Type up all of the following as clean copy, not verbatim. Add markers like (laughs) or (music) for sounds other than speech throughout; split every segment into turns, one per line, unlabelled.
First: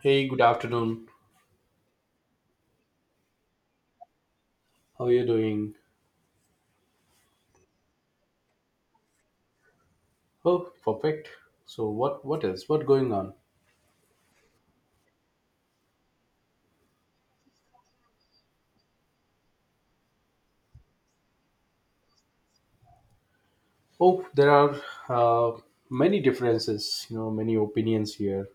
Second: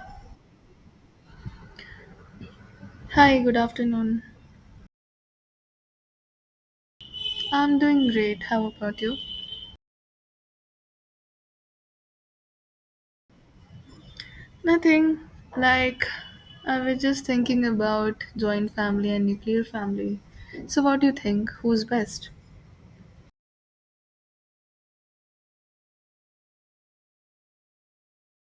Hey, good afternoon.
Hi, good afternoon.
How are you doing?
I'm doing great. How about you?
Oh, perfect. So what is what going on?
Nothing. Like, I was just thinking about joint family and nuclear family. So, what do you think? Who's best?
Oh, there are uh, many differences, many opinions here.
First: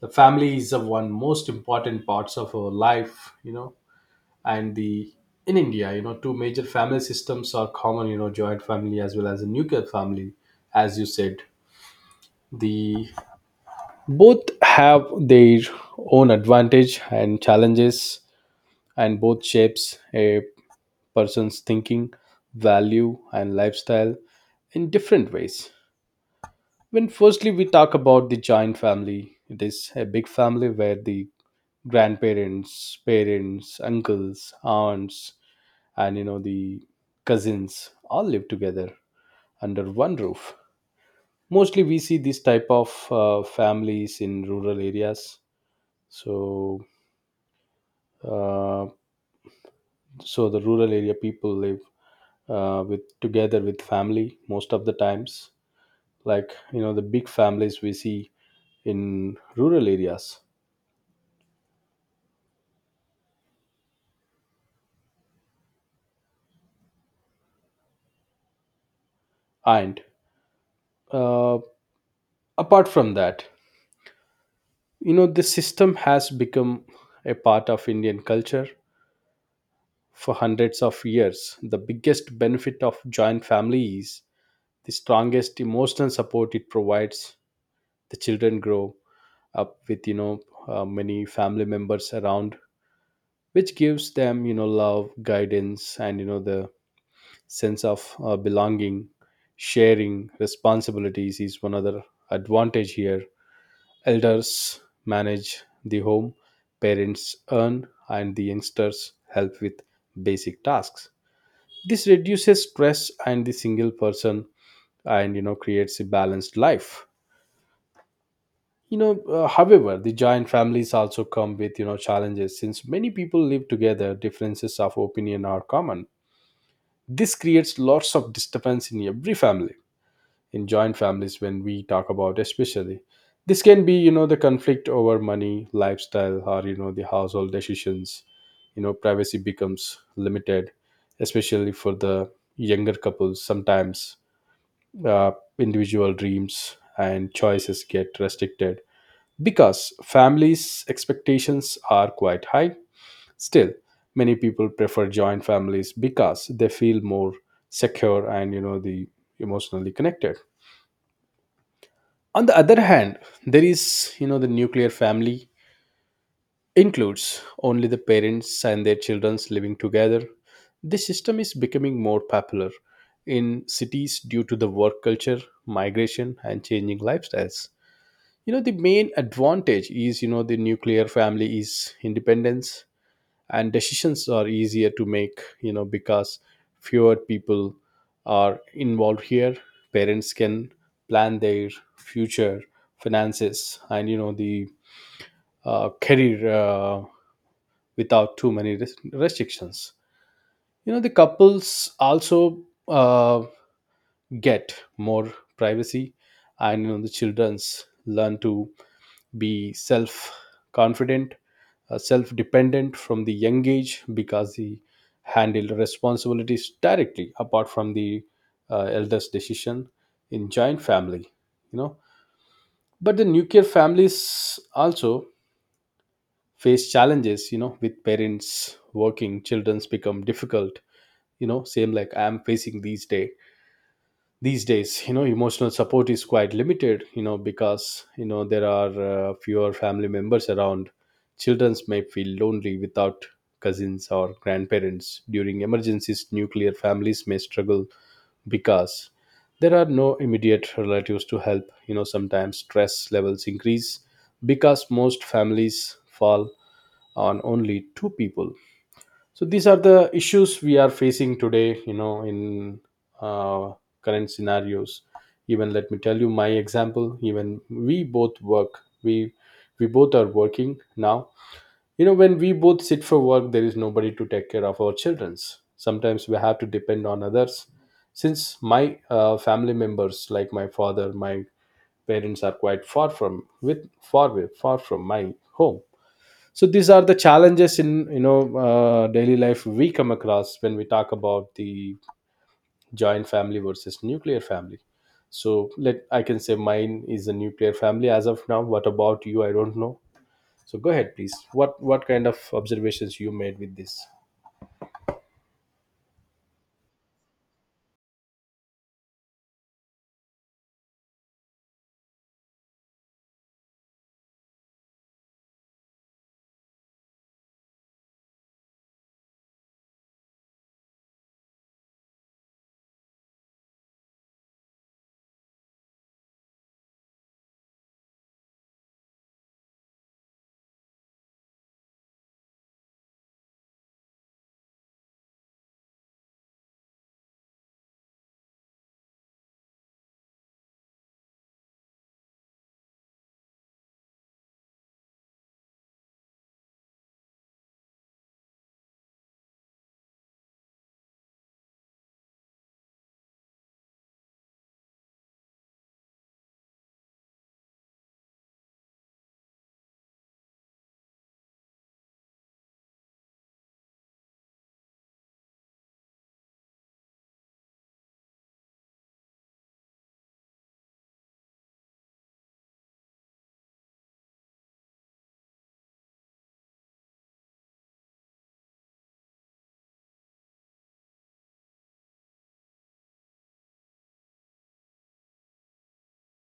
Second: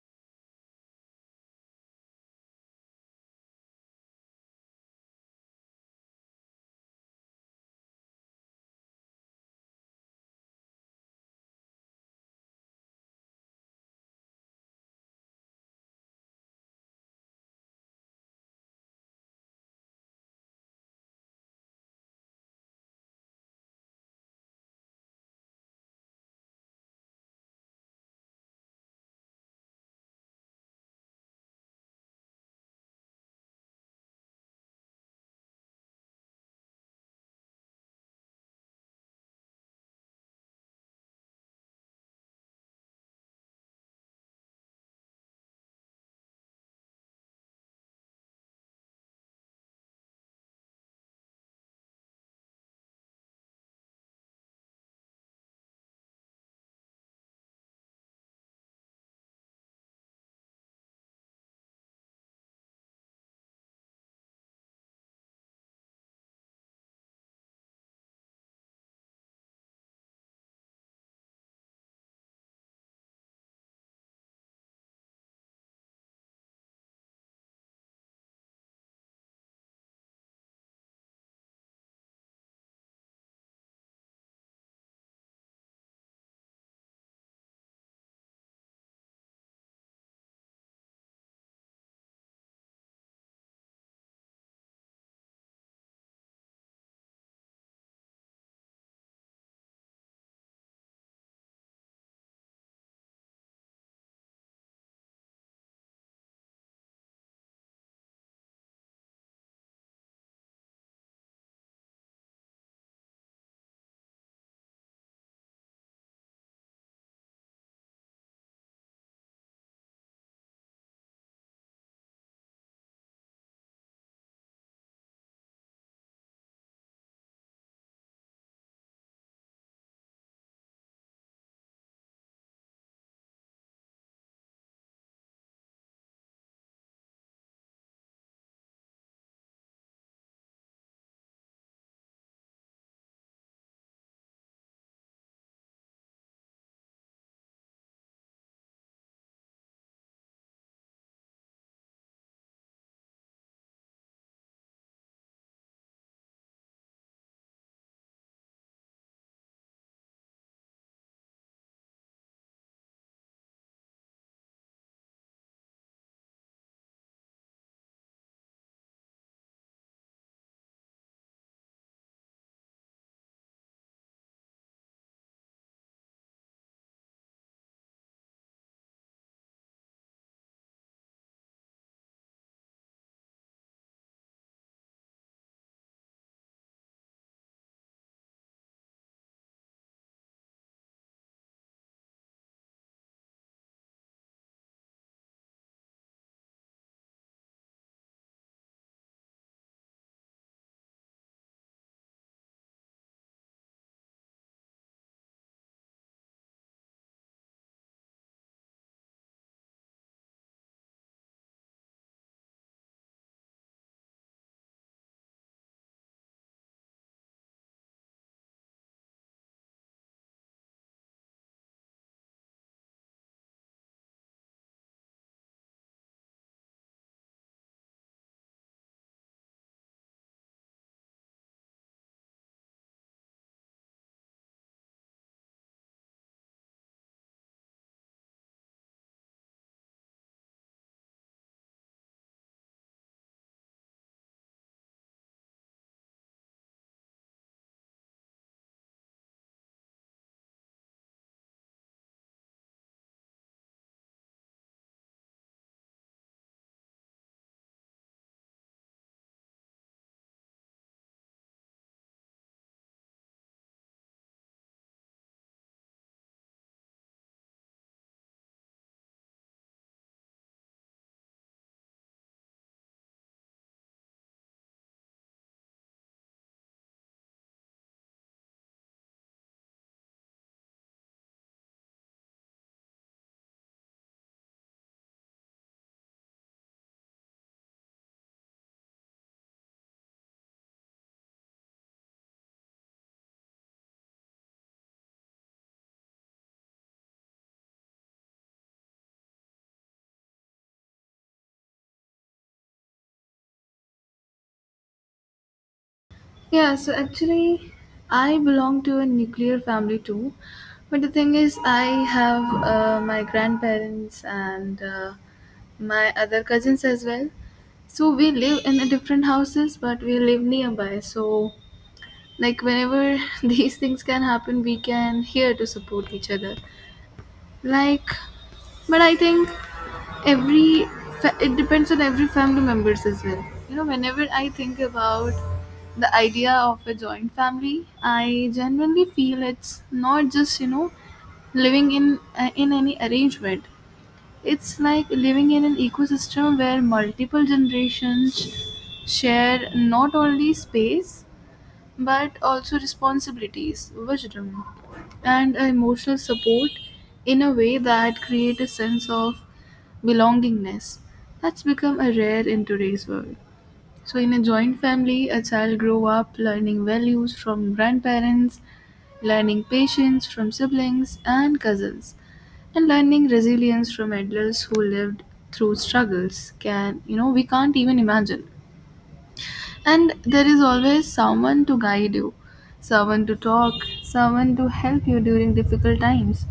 The family is the one most important parts of our life, and the in India, two major family systems are common, joint family as well as a nuclear family, as you said. The both have their own advantage and challenges, and both shapes a person's thinking, value, and lifestyle in different ways. When firstly we talk about the joint family, it is a big family where the grandparents, parents, uncles, aunts, and the cousins all live together under one roof. Mostly we see this type of families in rural areas. So uh, so the rural area people live with together with family most of the times, like the big families we see in rural areas. And uh, apart from that, this system has become a part of Indian culture for hundreds of years. The biggest benefit of joint family is the strongest emotional support it provides. The children grow up with, many family members around, which gives them, love, guidance, and the sense of belonging. Sharing responsibilities is one other advantage here. Elders manage the home, parents earn, and the youngsters help with basic tasks. This reduces stress and the single person, and creates a balanced life. However, the joint families also come with, challenges. Since many people live together, differences of opinion are common. This creates lots of disturbance in every family, in joint families when we talk about especially. This can be, the conflict over money, lifestyle, or the household decisions. Privacy becomes limited, especially for the younger couples. Sometimes uh, individual dreams and choices get restricted because families expectations are quite high. Still, many people prefer joint families because they feel more secure and, you know the emotionally connected. On the other hand, there is, the nuclear family includes only the parents and their children living together. This system is becoming more popular in cities due to the work culture, migration, and changing lifestyles. The main advantage is, the nuclear family is independence, and decisions are easier to make, because fewer people are involved here. Parents can plan their future, finances, and, you know the career, without too many restrictions. The couples also uh, get more privacy, and the children's learn to be self confident, self dependent from the young age, because he handled responsibilities directly, apart from the elder's decision in joint family. you know but the nuclear families also face challenges, with parents working, children's become difficult, same like I am facing these days. Emotional support is quite limited, because there are fewer family members around. Children may feel lonely without cousins or grandparents. During emergencies, nuclear families may struggle because there are no immediate relatives to help. Sometimes stress levels increase because most families fall on only two people. So these are the issues we are facing today, in uh, current scenarios. Even let me tell you my example, even we both work. We both are working now. When we both sit for work, there is nobody to take care of our childrens, sometimes we have to depend on others, since my family members, like my father, my parents, are quite far from with far away far from my home. So these are the challenges in, daily life we come across when we talk about the joint family versus nuclear family. So let I can say mine is a nuclear family as of now. What about you? I don't know. So go ahead, please. What kind of observations you made with this?
Yeah, actually, I belong to a nuclear family too. But the thing is, I have my grandparents and my other cousins as well. So, we live in a different houses, but we live nearby. Like whenever (laughs) these things can happen, we can here to support each other. Like, but I think every it depends on every family members as well. Whenever I think about the idea of a joint family, I genuinely feel it's not just living in in any arrangement. It's like living in an ecosystem where multiple generations share not only space but also responsibilities, wisdom, and emotional support in a way that create a sense of belongingness that's become a rare in today's world. So in a joint family, a child grow up learning values from grandparents, learning patience from siblings and cousins, and learning resilience from adults who lived through struggles can we can't even imagine. And there is always someone to guide you, someone to talk, someone to help you during difficult times.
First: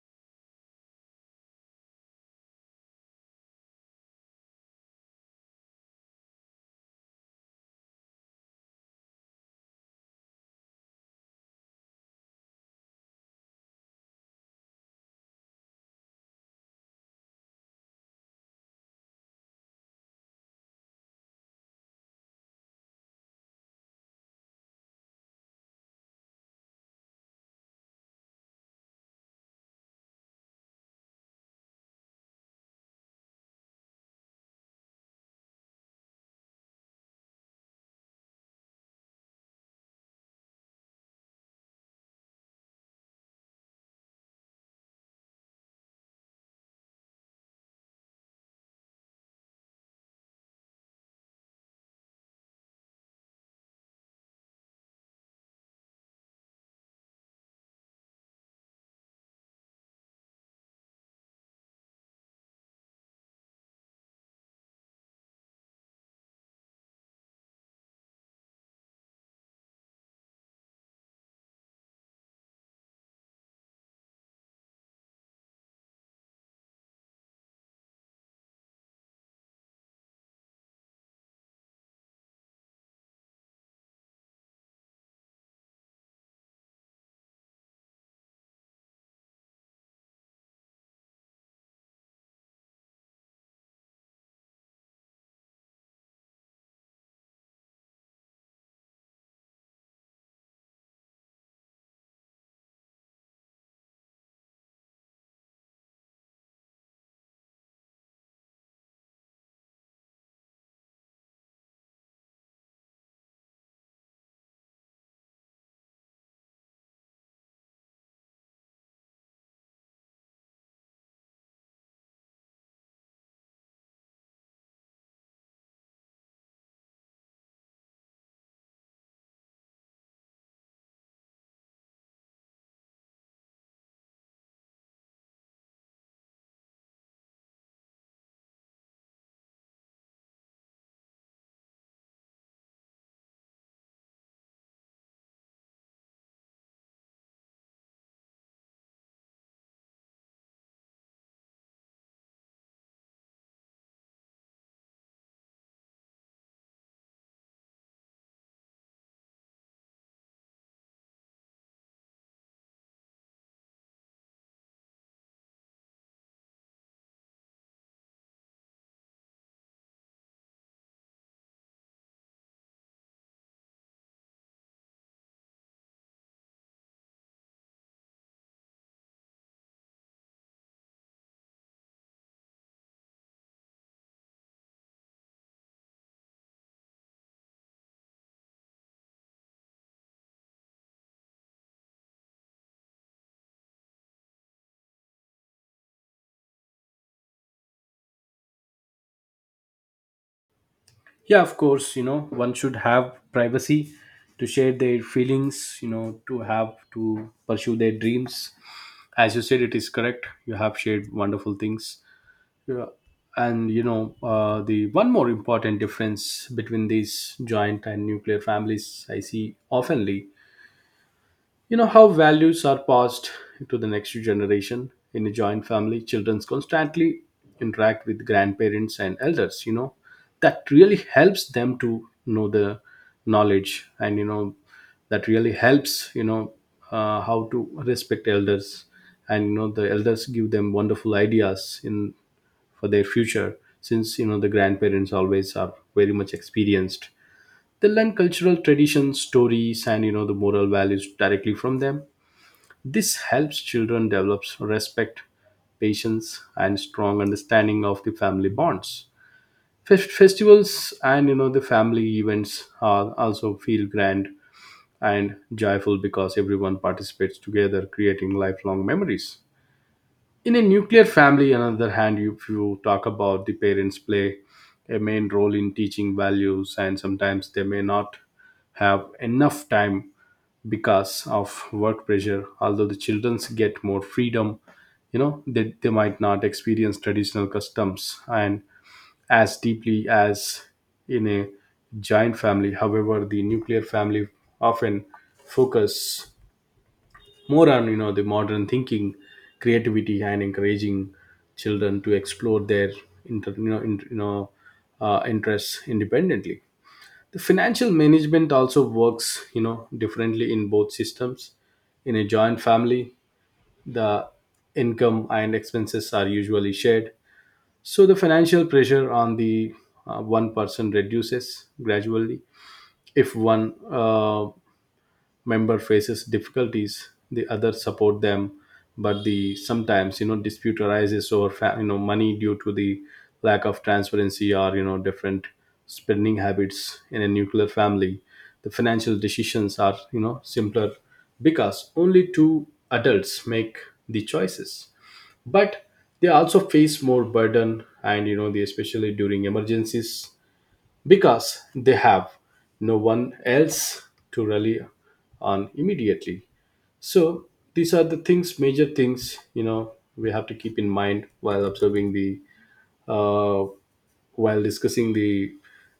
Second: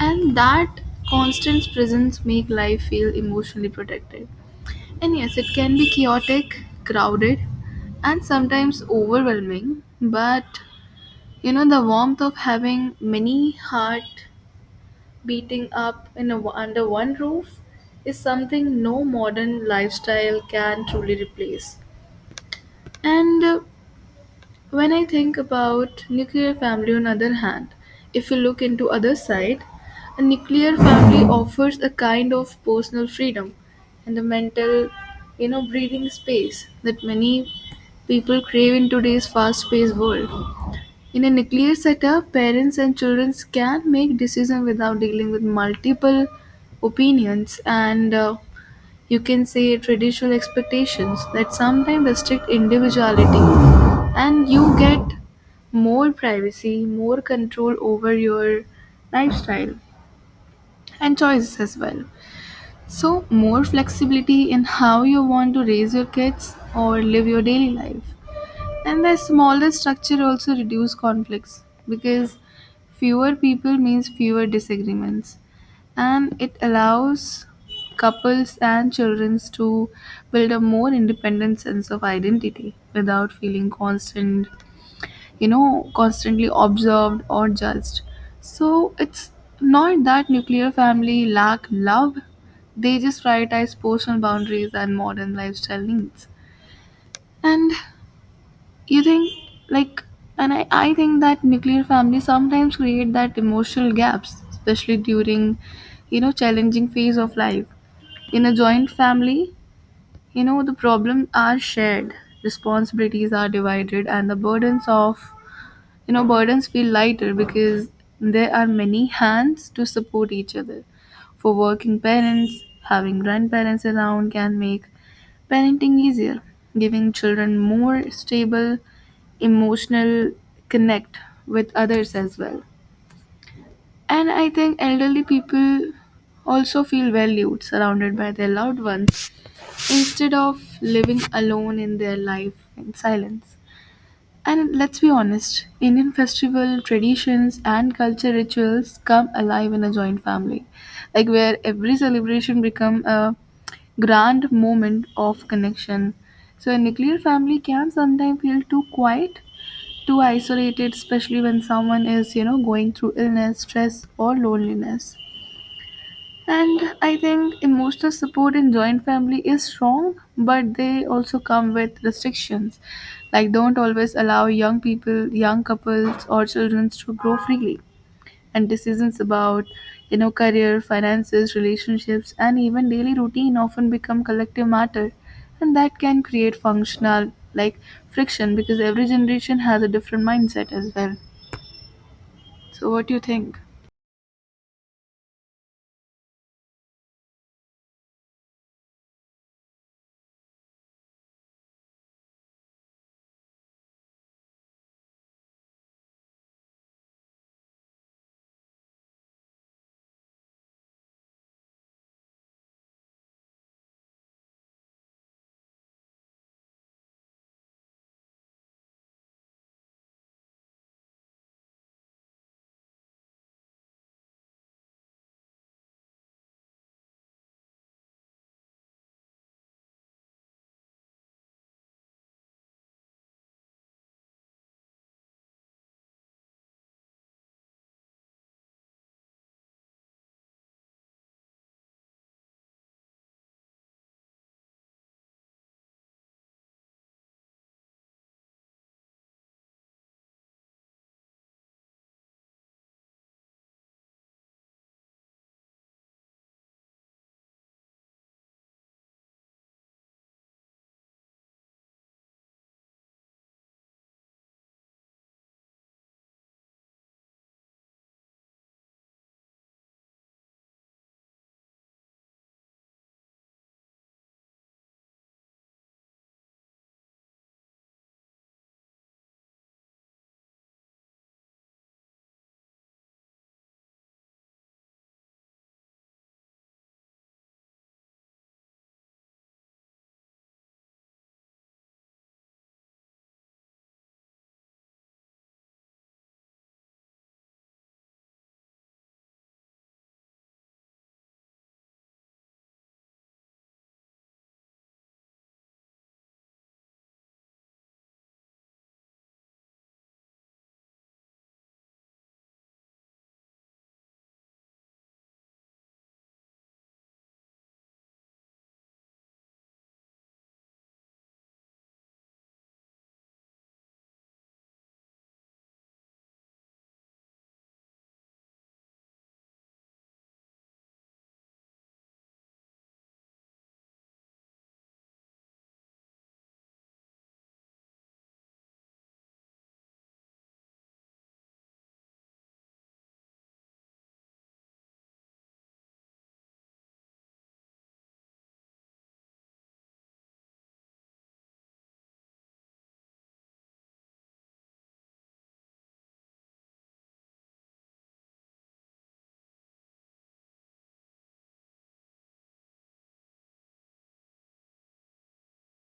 And that constant presence make life feel emotionally protected. And yes, it can be chaotic, crowded, and sometimes overwhelming, but the warmth of having many heart beating up in under one roof is something no modern lifestyle can truly replace. And When I think about nuclear family on other hand, if you look into other side, a nuclear family offers a kind of personal freedom and the mental, breathing space that many people crave in today's fast-paced world. In a nuclear setup, parents and children can make decisions without dealing with multiple opinions and you can say traditional expectations that sometimes restrict individuality, and you get more privacy, more control over your lifestyle and choices as well, so more flexibility in how you want to raise your kids or live your daily life. And the smaller structure also reduce conflicts because fewer people means fewer disagreements, and it allows couples and children to build a more independent sense of identity without feeling constantly observed or judged. So it's not that nuclear family lack love, they just prioritize personal boundaries and modern lifestyle needs. And you think like and i, I think that nuclear families sometimes create that emotional gaps, especially during challenging phase of life. In a joint family, the problems are shared, responsibilities are divided, and the burdens of, you know, burdens feel lighter because there are many hands to support each other. For working parents, having grandparents around can make parenting easier, giving children more stable emotional connect with others as well. And I think elderly people also feel valued, surrounded by their loved ones instead of living alone in their life in silence. And let's be honest, Indian festival traditions and culture rituals come alive in a joint family, like where every celebration become a grand moment of connection. So a nuclear family can sometimes feel too quiet, too isolated, especially when someone is, going through illness, stress, or loneliness. And I think emotional support in joint family is strong, but they also come with restrictions. Like, don't always allow young people, young couples, or children to grow freely. And decisions about, career, finances, relationships, and even daily routine often become collective matter. And that can create functional, like, friction because every generation has a different mindset as well. So, what do you think?
Yeah, of course, one should have privacy to share their feelings, to have to pursue their dreams. As you said, it is correct. You have shared wonderful things. Yeah. And, the one more important difference between these joint and nuclear families I see oftenly, how values are passed to the next generation. In a joint family, children constantly interact with grandparents and elders, that really helps them to know the knowledge. And, that really helps, how to respect elders, and the elders give them wonderful ideas in for their future, since the grandparents always are very much experienced. They learn cultural traditions, stories, and, the moral values directly from them. This helps children develop respect, patience, and strong understanding of the family bonds. Festivals and, the family events are also feel grand and joyful, because everyone participates together, creating lifelong memories. In a nuclear family, on the other hand, if you talk about, the parents play a main role in teaching values, and sometimes they may not have enough time because of work pressure. Although the children get more freedom, they might not experience traditional customs and as deeply as in a giant family. However, the nuclear family often focus more on, the modern thinking, creativity, and encouraging children to explore their inter, you know, in, you know interests independently. The financial management also works, differently in both systems. In a joint family, the income and expenses are usually shared, so the financial pressure on the one person reduces gradually. If one member faces difficulties, the other support them. But the sometimes, dispute arises over money, due to the lack of transparency, or different spending habits. In a nuclear family, the financial decisions are, simpler, because only two adults make the choices. But they also face more burden, and, they especially during emergencies, because they have no one else to rely on immediately. So these are the things major things, we have to keep in mind while observing the uh, while discussing the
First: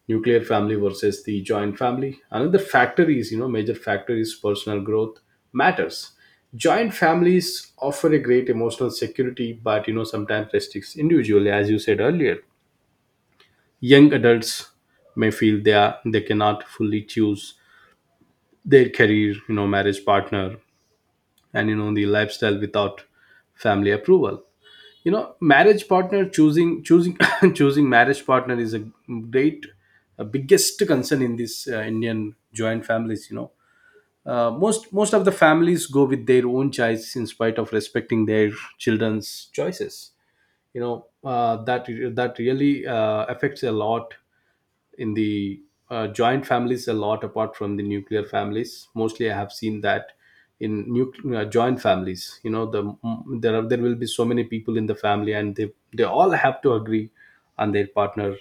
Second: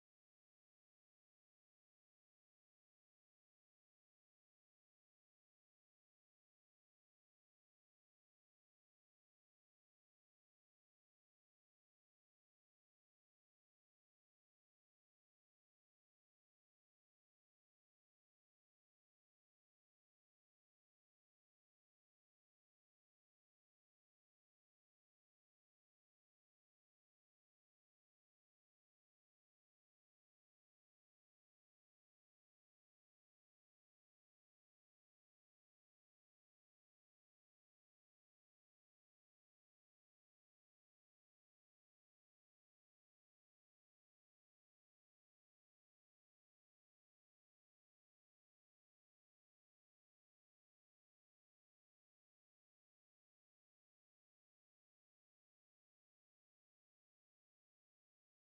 nuclear family versus the joint family. Another factor is you know major factor is personal growth matters. Joint families offer a great emotional security, but, sometimes restricts individually, as you said earlier. Young adults may feel they cannot fully choose their career, marriage partner, and, the lifestyle without family approval. Marriage partner choosing choosing (coughs) choosing marriage partner is a great a biggest concern in this Indian joint families. Most of the families go with their own choice in spite of respecting their children's choices. you know uh, that that really affects a lot in the joint families a lot, apart from the nuclear families. Mostly I have seen that in nuclear joint families, there will be so many people in the family, and they all have to agree on their partner,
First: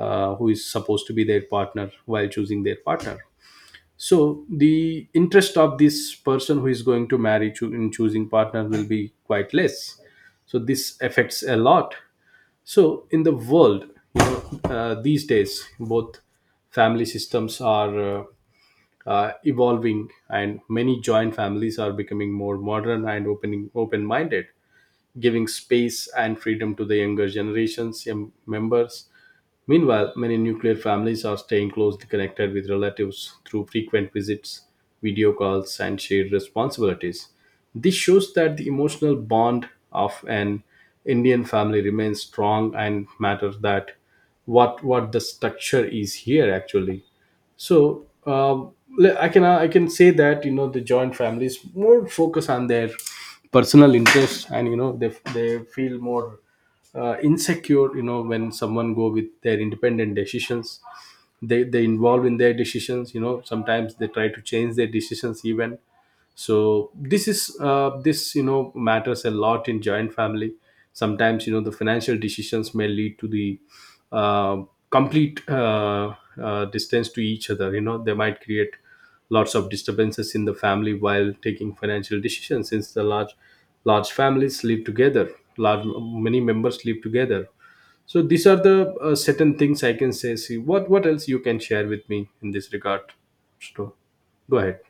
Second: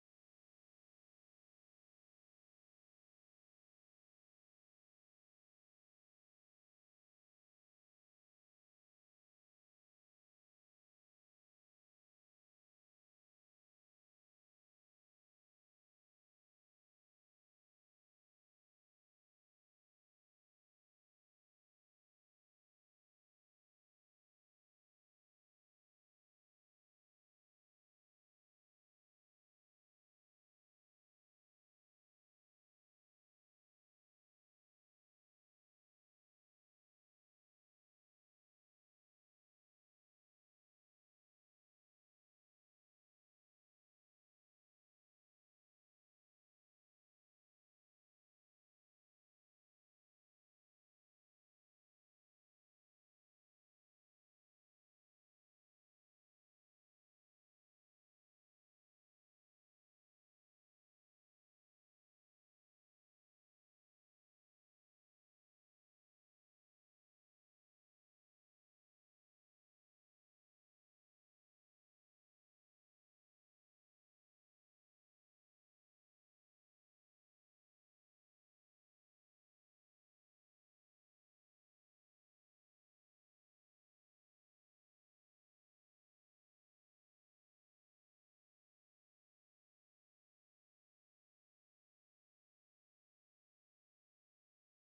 who is supposed to be their partner while choosing their partner. So the interest of this person who is going to marry, in choosing partner will be quite less. So this affects a lot. So, in the world, these days, both family systems are evolving, and many joint families are becoming more modern and opening open-minded, giving space and freedom to the younger generations, young members. Meanwhile, many nuclear families are staying closely connected with relatives through frequent visits, video calls, and shared responsibilities. This shows that the emotional bond of an Indian family remains strong and matters that what the structure is here actually. So I can say that, the joint families more focus on their personal interests, and, they feel more insecure, when someone go with their independent decisions. They involved in their decisions. Sometimes they try to change their decisions even. So this matters a lot in joint family. Sometimes, the financial decisions may lead to the uh, complete distance to each other. They might create lots of disturbances in the family while taking financial decisions, since the large families live together, large many members live together. So these are the certain things I can say. See what else you can share with me in this regard. So go ahead.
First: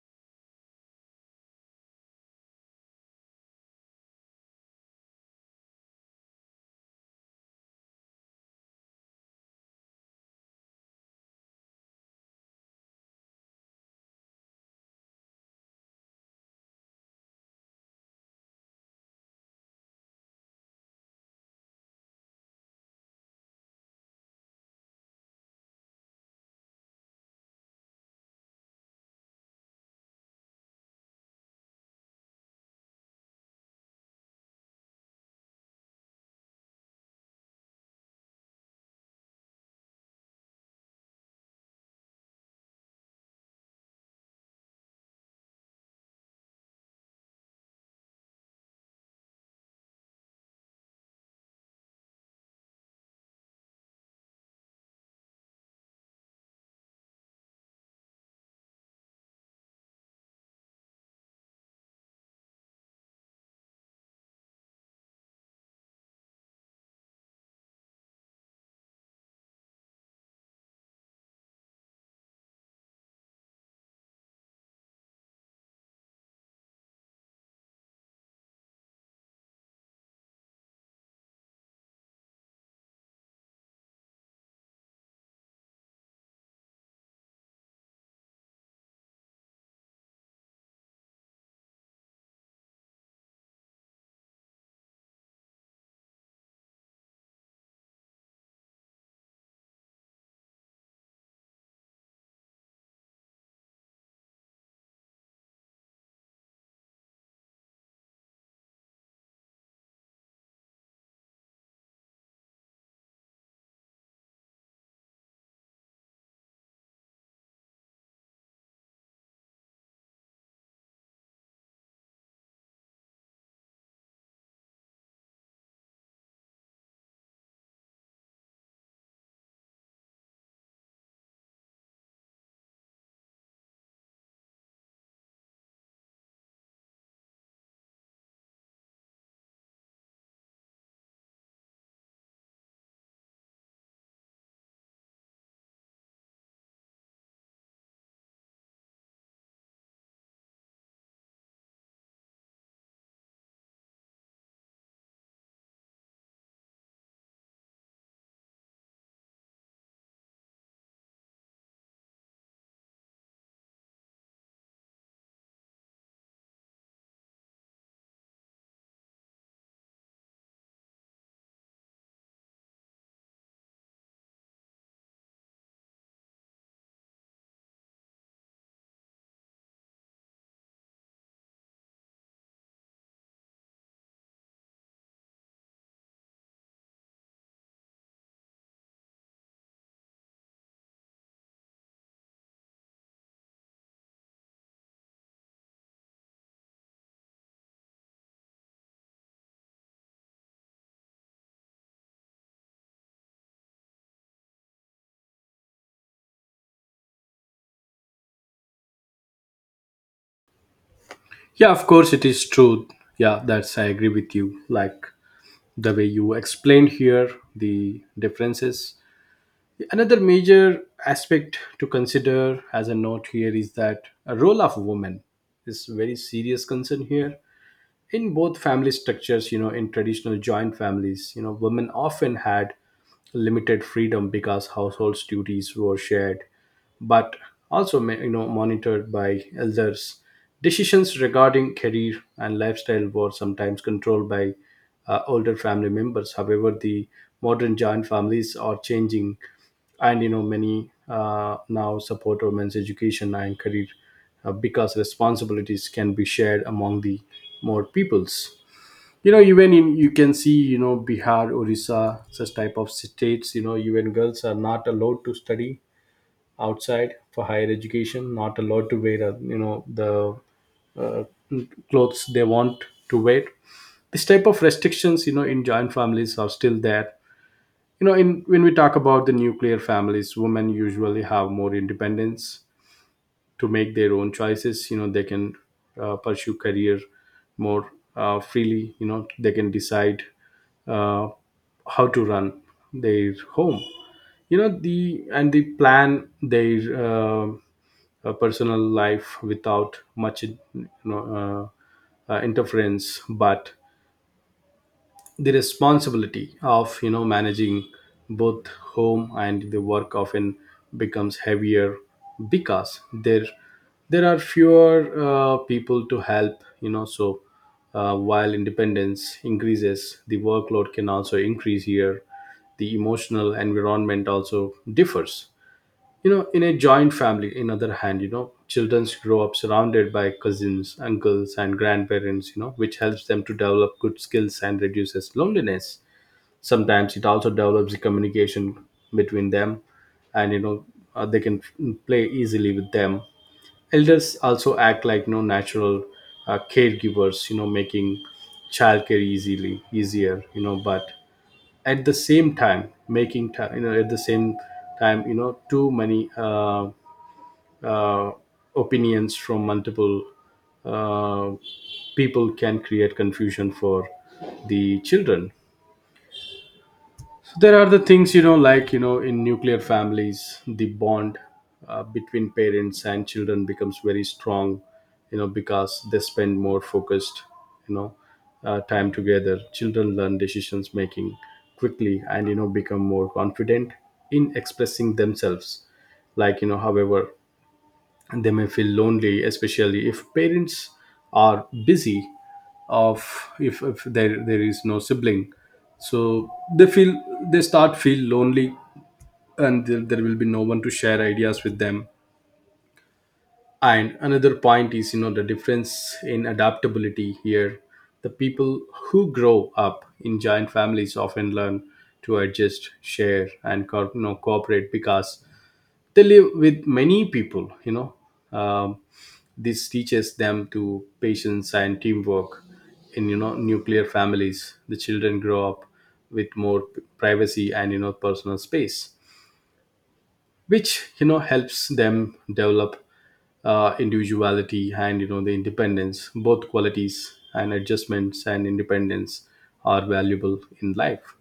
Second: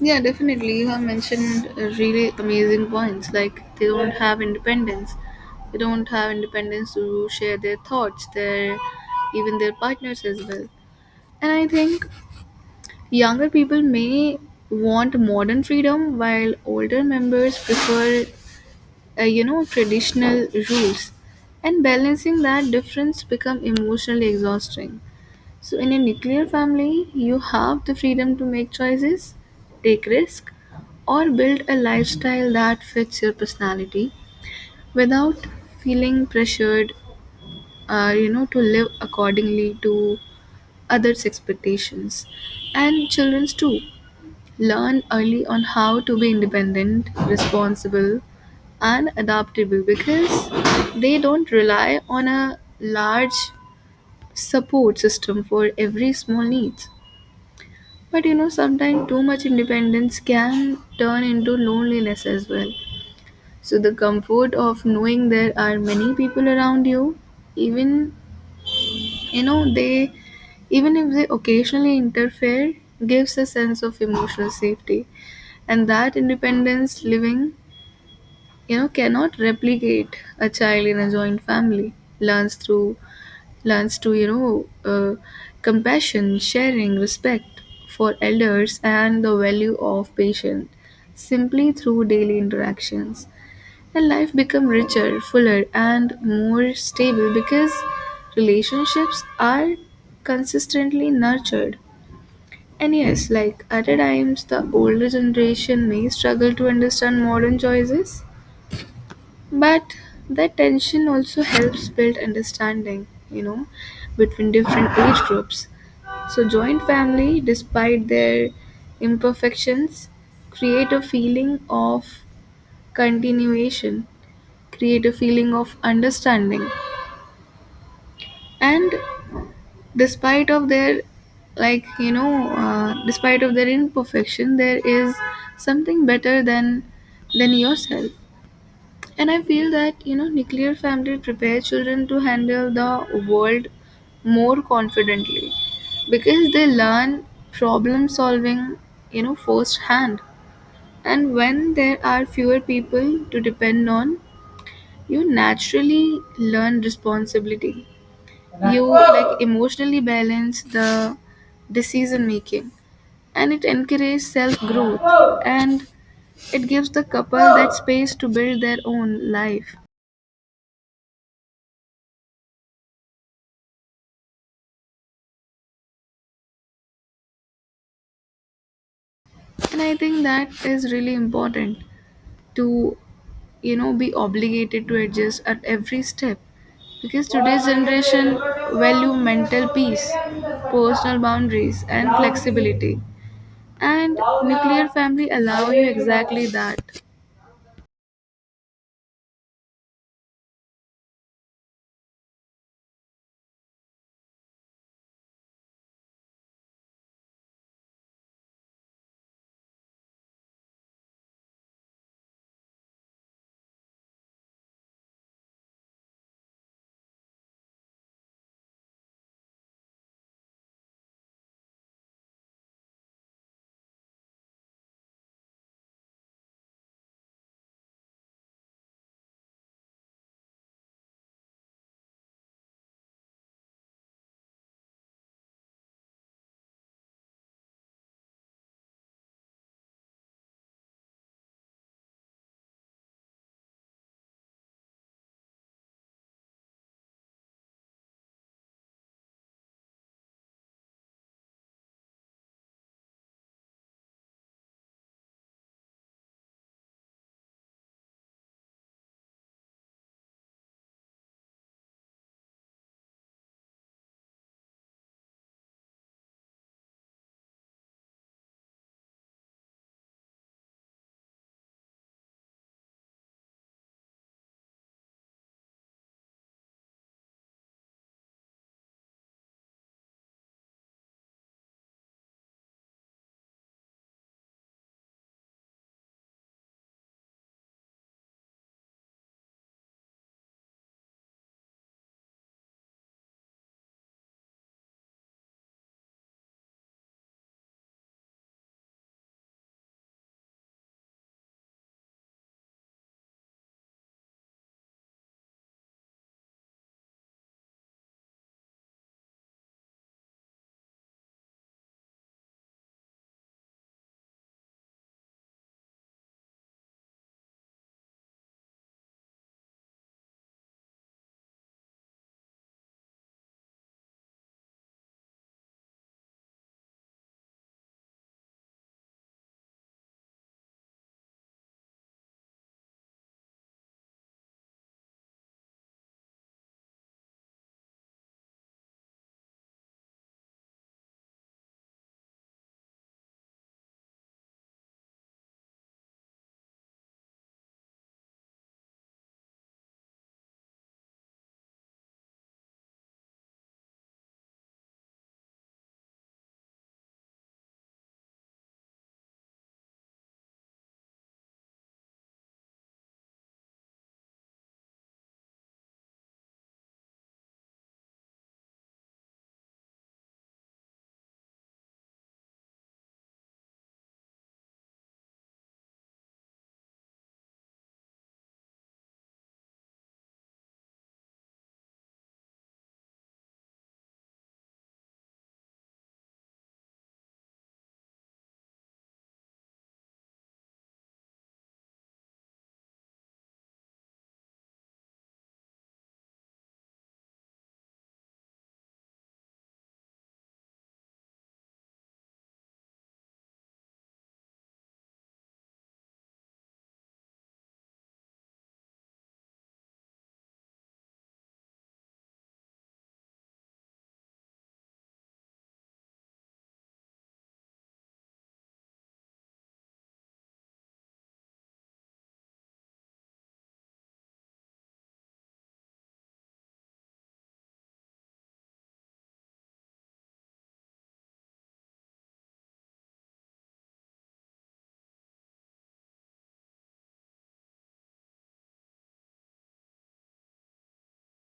Yeah, definitely. You have mentioned really amazing points. Like they don't have independence. They don't have independence to share their thoughts, their even their partners as well. And I think younger people may want modern freedom, while older members prefer, traditional rules. And balancing that difference become emotionally exhausting. So in a nuclear family, you have the freedom to make choices, take risk, or build a lifestyle that fits your personality without feeling pressured, to live accordingly to others' expectations. And childrens too learn early on how to be independent, responsible, and adaptable because they don't rely on a large support system for every small needs. But sometimes too much independence can turn into loneliness as well. So, the comfort of knowing there are many people around you, even you know, they even if they occasionally interfere, gives a sense of emotional safety. And that independence living, cannot replicate. A child in a joint family learns through learns to uh, compassion, sharing, respect for elders and the value of patience simply through daily interactions, and life become richer, fuller, and more stable because relationships are consistently nurtured. And yes, like at times the older generation may struggle to understand modern choices, but that tension also helps build understanding, between different age groups. So, joint family, despite their imperfections, create a feeling of continuation, create a feeling of understanding, and despite of their despite of their imperfection there is something better than yourself. And I feel that, nuclear family prepare children to handle the world more confidently because they learn problem solving, firsthand. And when there are fewer people to depend on, you naturally learn responsibility. You like emotionally balance the decision making, and it encourages self growth, and it gives the couple that space to build their own life. And I think that is really important to be obligated to adjust at every step because today's generation value mental peace, personal boundaries and flexibility, and nuclear family allow you exactly that.
Yeah, of course it is true. Yeah, that's I agree with you. Like the way you explained here the differences. Another major aspect to consider as a note here is that a role of women is very serious concern here in both family structures. You know, in traditional joint families, you know, women often had limited freedom because household duties were shared, but also you know, monitored by elders. Decisions regarding career and lifestyle were sometimes controlled by older family members. However, the modern joint families are changing, and you know, many now support women's education and career, because responsibilities can be shared among the more peoples. You know, even in, you can see, you know, Bihar, Orissa, such type of states, you know, even girls are not allowed to study outside for higher education, not allowed to wear, you know, the uh, clothes they want to wear. This type of restrictions, you know, in joint families are still there. You know, in, when we talk about the nuclear families, women usually have more independence to make their own choices. You know, they can pursue career more freely. You know, they can decide uh, how to run their home. You know, the, and they plan their uh, personal life without much, you know, interference. But the responsibility of, you know, managing both home and the work often becomes heavier, because there are fewer people to help. You know, so while independence increases, the workload can also increase here. The emotional environment also differs. You know, in a joint family, in other hand, you know, children grow up surrounded by cousins, uncles and grandparents, you know, which helps them to develop good skills and reduces loneliness. Sometimes it also develops the communication between them. And you know, they can play easily with them. Elders also act like, you know, natural caregivers, you know, making childcare easily easier You know, but at the same time, making time, you know, at the same time, you know, too many uh, opinions from multiple uh, people can create confusion for the children. So there are the things, you know, like, you know, in nuclear families, the bond between parents and children becomes very strong. You know, because they spend more focused, you know, time together. Children learn decisions making quickly, and you know, become more confident in expressing themselves. Like, you know, however, and they may feel lonely, especially if parents are busy, of, if there is no sibling. So they feel, they start feel lonely, and there will be no one to share ideas with them. And another point is, you know, the difference in adaptability here. The people who grow up in giant families often learn to adjust, share and you know, cooperate, because they live with many people. You know, um, this teaches them to patience and teamwork. In, you know, nuclear families, the children grow up with more privacy and you know, personal space, which you know, helps them develop individuality and you know, the independence. Both qualities, and adjustments and independence, are valuable in life.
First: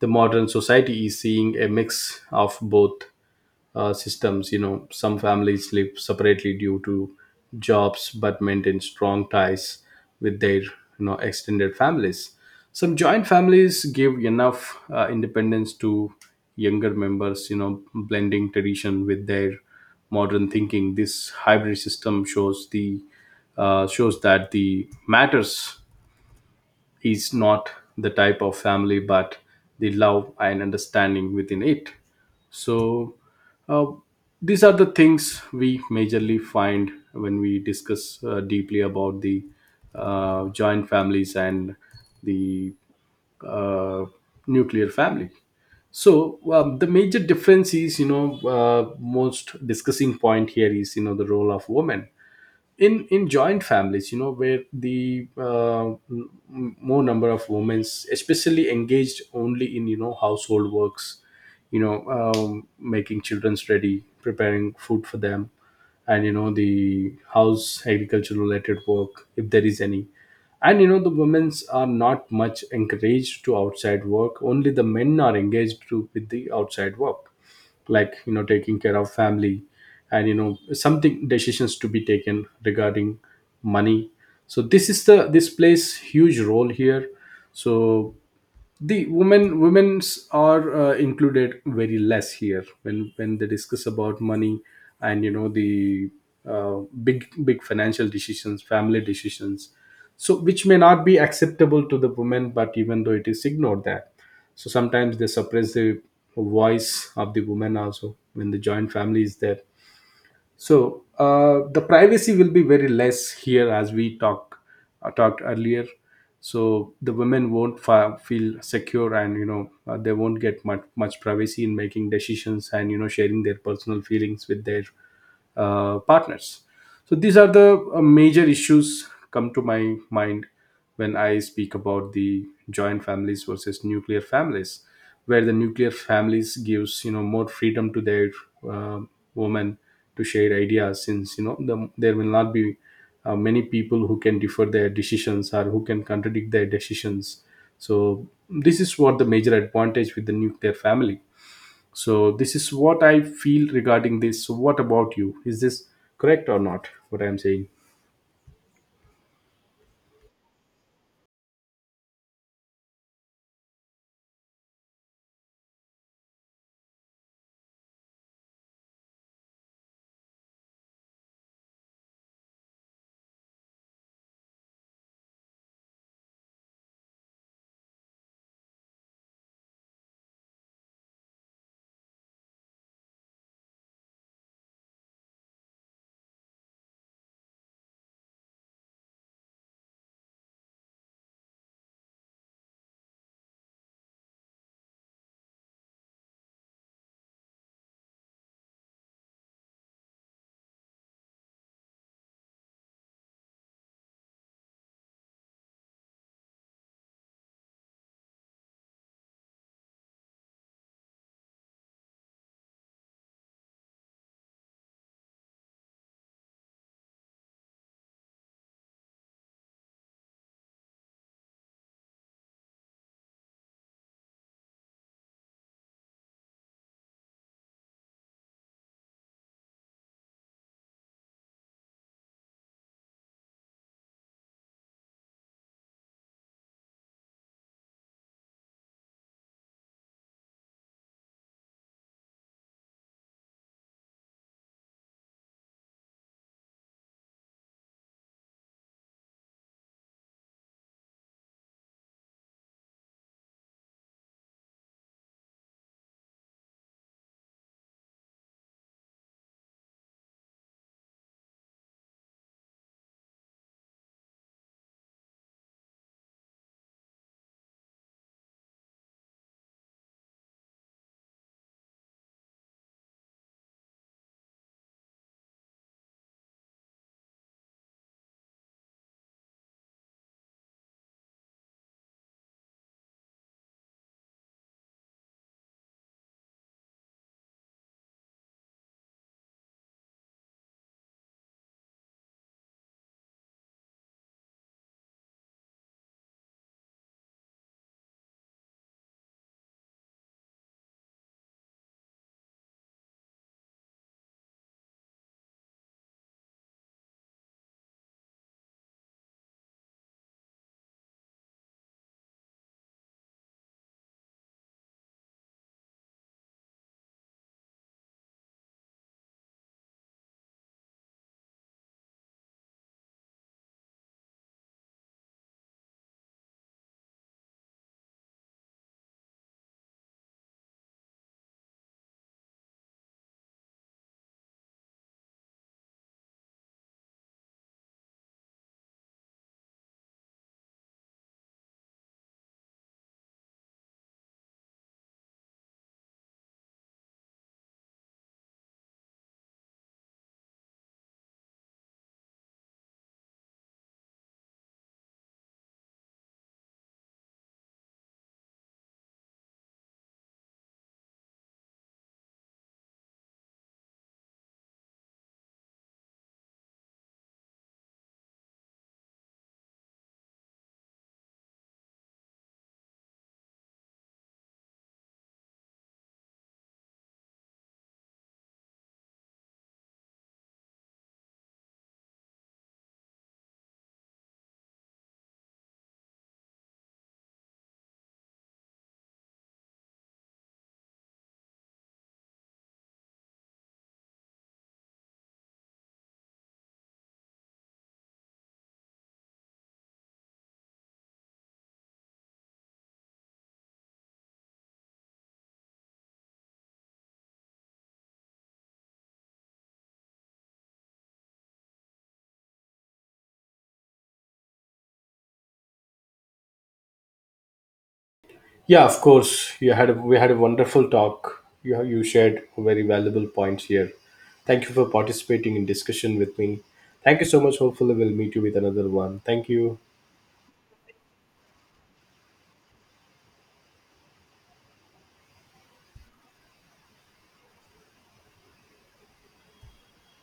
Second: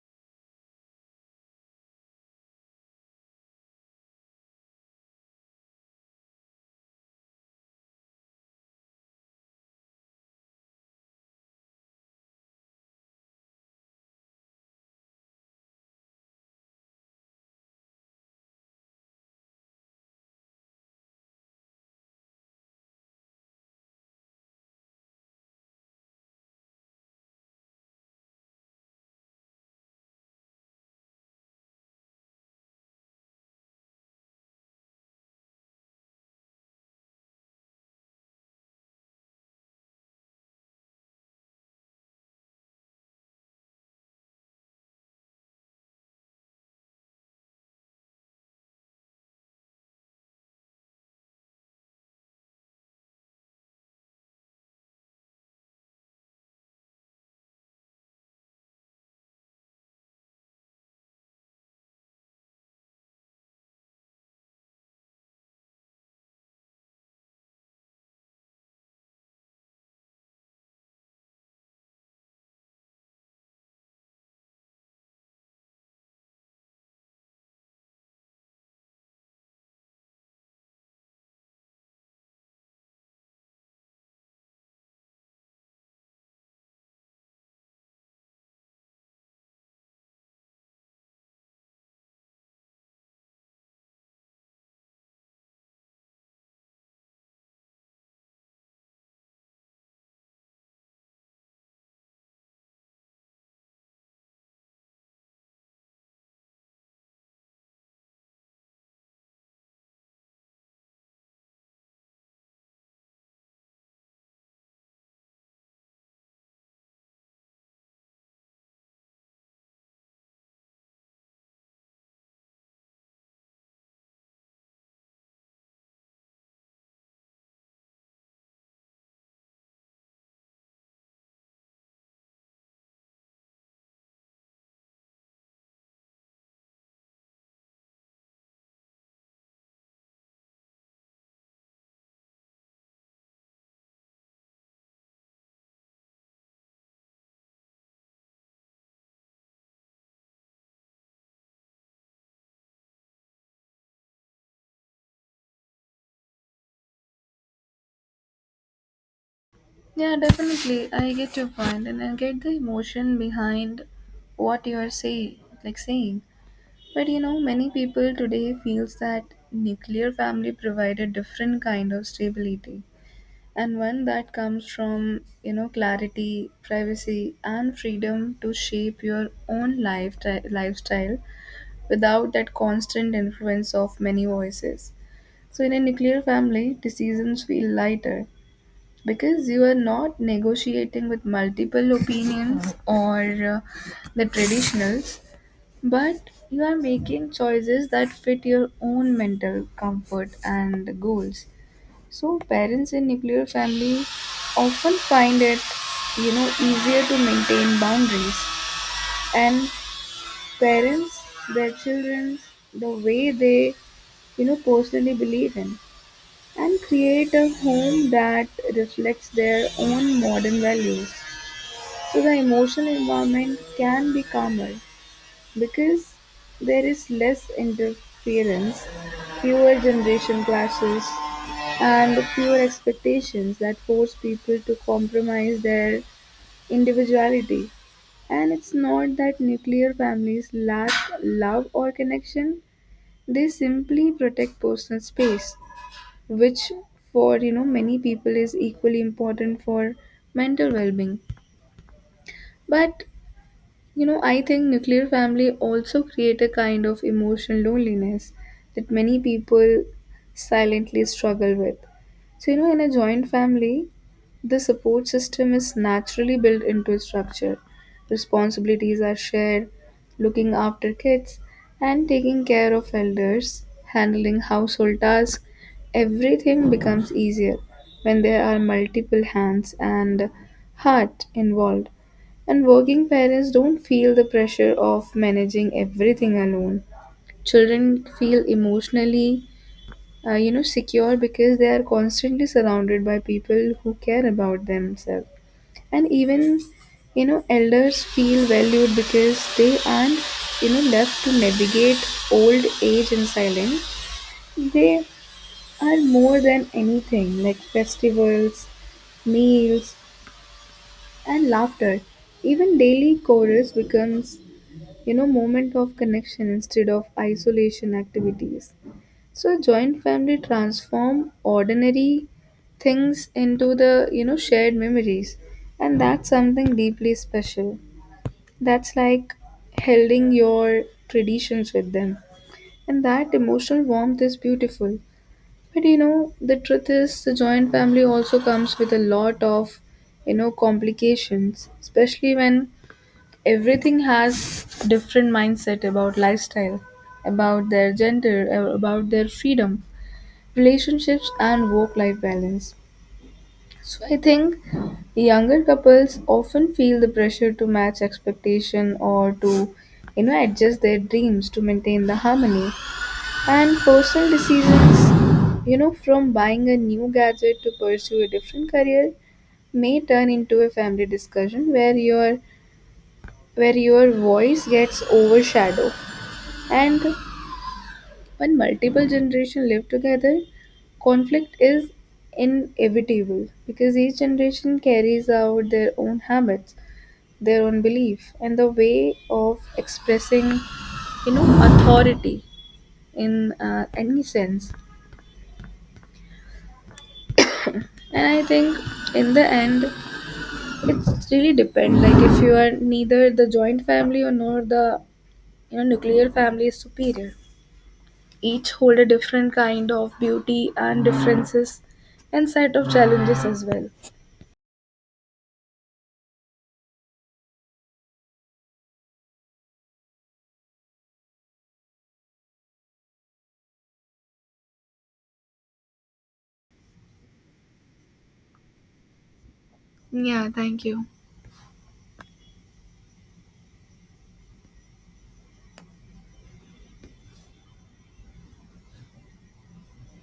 The modern society is seeing a mix of both systems. You know, some families live separately due to jobs, but maintain strong ties with their, you know, extended families. Some joint families give enough independence to younger members, you know, blending tradition with their modern thinking. This hybrid system shows the shows that the matters is not the type of family, but the love and understanding within it. So uh, these are the things we majorly find when we discuss deeply about the joint families and the uh, nuclear family. So the major difference is, you know, most discussing point here is, you know, the role of women in joint families, you know, where the more number of women especially engaged only in, you know, household works. You know, making children's ready, preparing food for them, and you know, the house agriculture related work if there is any. And you know, the women's are not much encouraged to outside work. Only the men are engaged to, with the outside work, like, you know, taking care of family, and you know, something decisions to be taken regarding money. So this is the, this plays huge role here. So the women's are included very less here, when they discuss about money and you know, the big big financial decisions, family decisions. So which may not be acceptable to the women, but even though it is ignored. That so, sometimes they suppress the voice of the woman also when the joint family is there. So the privacy will be very less here, as we talked earlier. So the women won't feel secure, and you know, they won't get much, much privacy in making decisions and you know, sharing their personal feelings with their partners. So these are the major issues come to my mind when I speak about the joint families versus nuclear families, where the nuclear families gives, you know, more freedom to their uh, women to share ideas, since you know, the, there will not be many people who can differ their decisions or who can contradict their decisions. So this is what the major advantage with the nuclear family. So this is what I feel regarding this. So what about you? Is this correct or not, what I am saying?
Yeah, definitely, I get your point and I get the emotion behind what you are saying, like saying but many people today feels that nuclear family provide a different kind of stability, and one that comes from clarity, privacy and freedom to shape your own lifestyle without that constant influence of many voices. So in a nuclear family decisions feel lighter because you are not negotiating with multiple opinions (laughs) or uh, the traditionals, but you are making choices that fit your own mental comfort and goals. So parents in nuclear family often find it, easier to maintain boundaries, and parents their children the way they, personally believe in, and create a home that reflects their own modern values. So the emotional environment can be calmer because there is less interference, fewer generation clashes, and fewer expectations that force people to compromise their individuality. And it's not that nuclear families lack love or connection, they simply protect personal space, which for many people is equally important for mental well-being. But I think nuclear family also create a kind of emotional loneliness that many people silently struggle with. So, in a joint family, the support system is naturally built into a structure. Responsibilities are shared, looking after kids and taking care of elders, handling household tasks, everything becomes easier when there are multiple hands and heart involved. And working parents don't feel the pressure of managing everything alone. Children feel emotionally, secure because they are constantly surrounded by people who care about themselves. And even, elders feel valued because they aren't, left to navigate old age in silence. They are more than anything like festivals, meals, and laughter. Even daily chorus becomes moment of connection instead of isolation activities. So joint family transform ordinary things into the shared memories, and that's something deeply special, that's like holding your traditions with them, and that emotional warmth is beautiful. But the truth is the joint family also comes with a lot of complications, especially when everything has different mindset about lifestyle, about their about their freedom, relationships and work life balance. So I think younger couples often feel the pressure to match expectation or to adjust their dreams to maintain the harmony, and personal decisions from buying a new gadget to pursue a different career may turn into a family discussion where your voice gets overshadowed. And when multiple generations live together, conflict is inevitable because each generation carries out their own habits, their own belief, and the way of expressing, authority in any sense. And I think in the end, it's really depend. Like if you are neither the joint family or nor the nuclear family is superior. Each hold a different kind of beauty and differences and set of challenges as well.
Yeah, of course. You had a, we had a wonderful talk. You shared very valuable points here. Thank you for participating in discussion with me. Thank you so much. Hopefully, we'll meet you with another one. Thank you.
Yeah, thank you.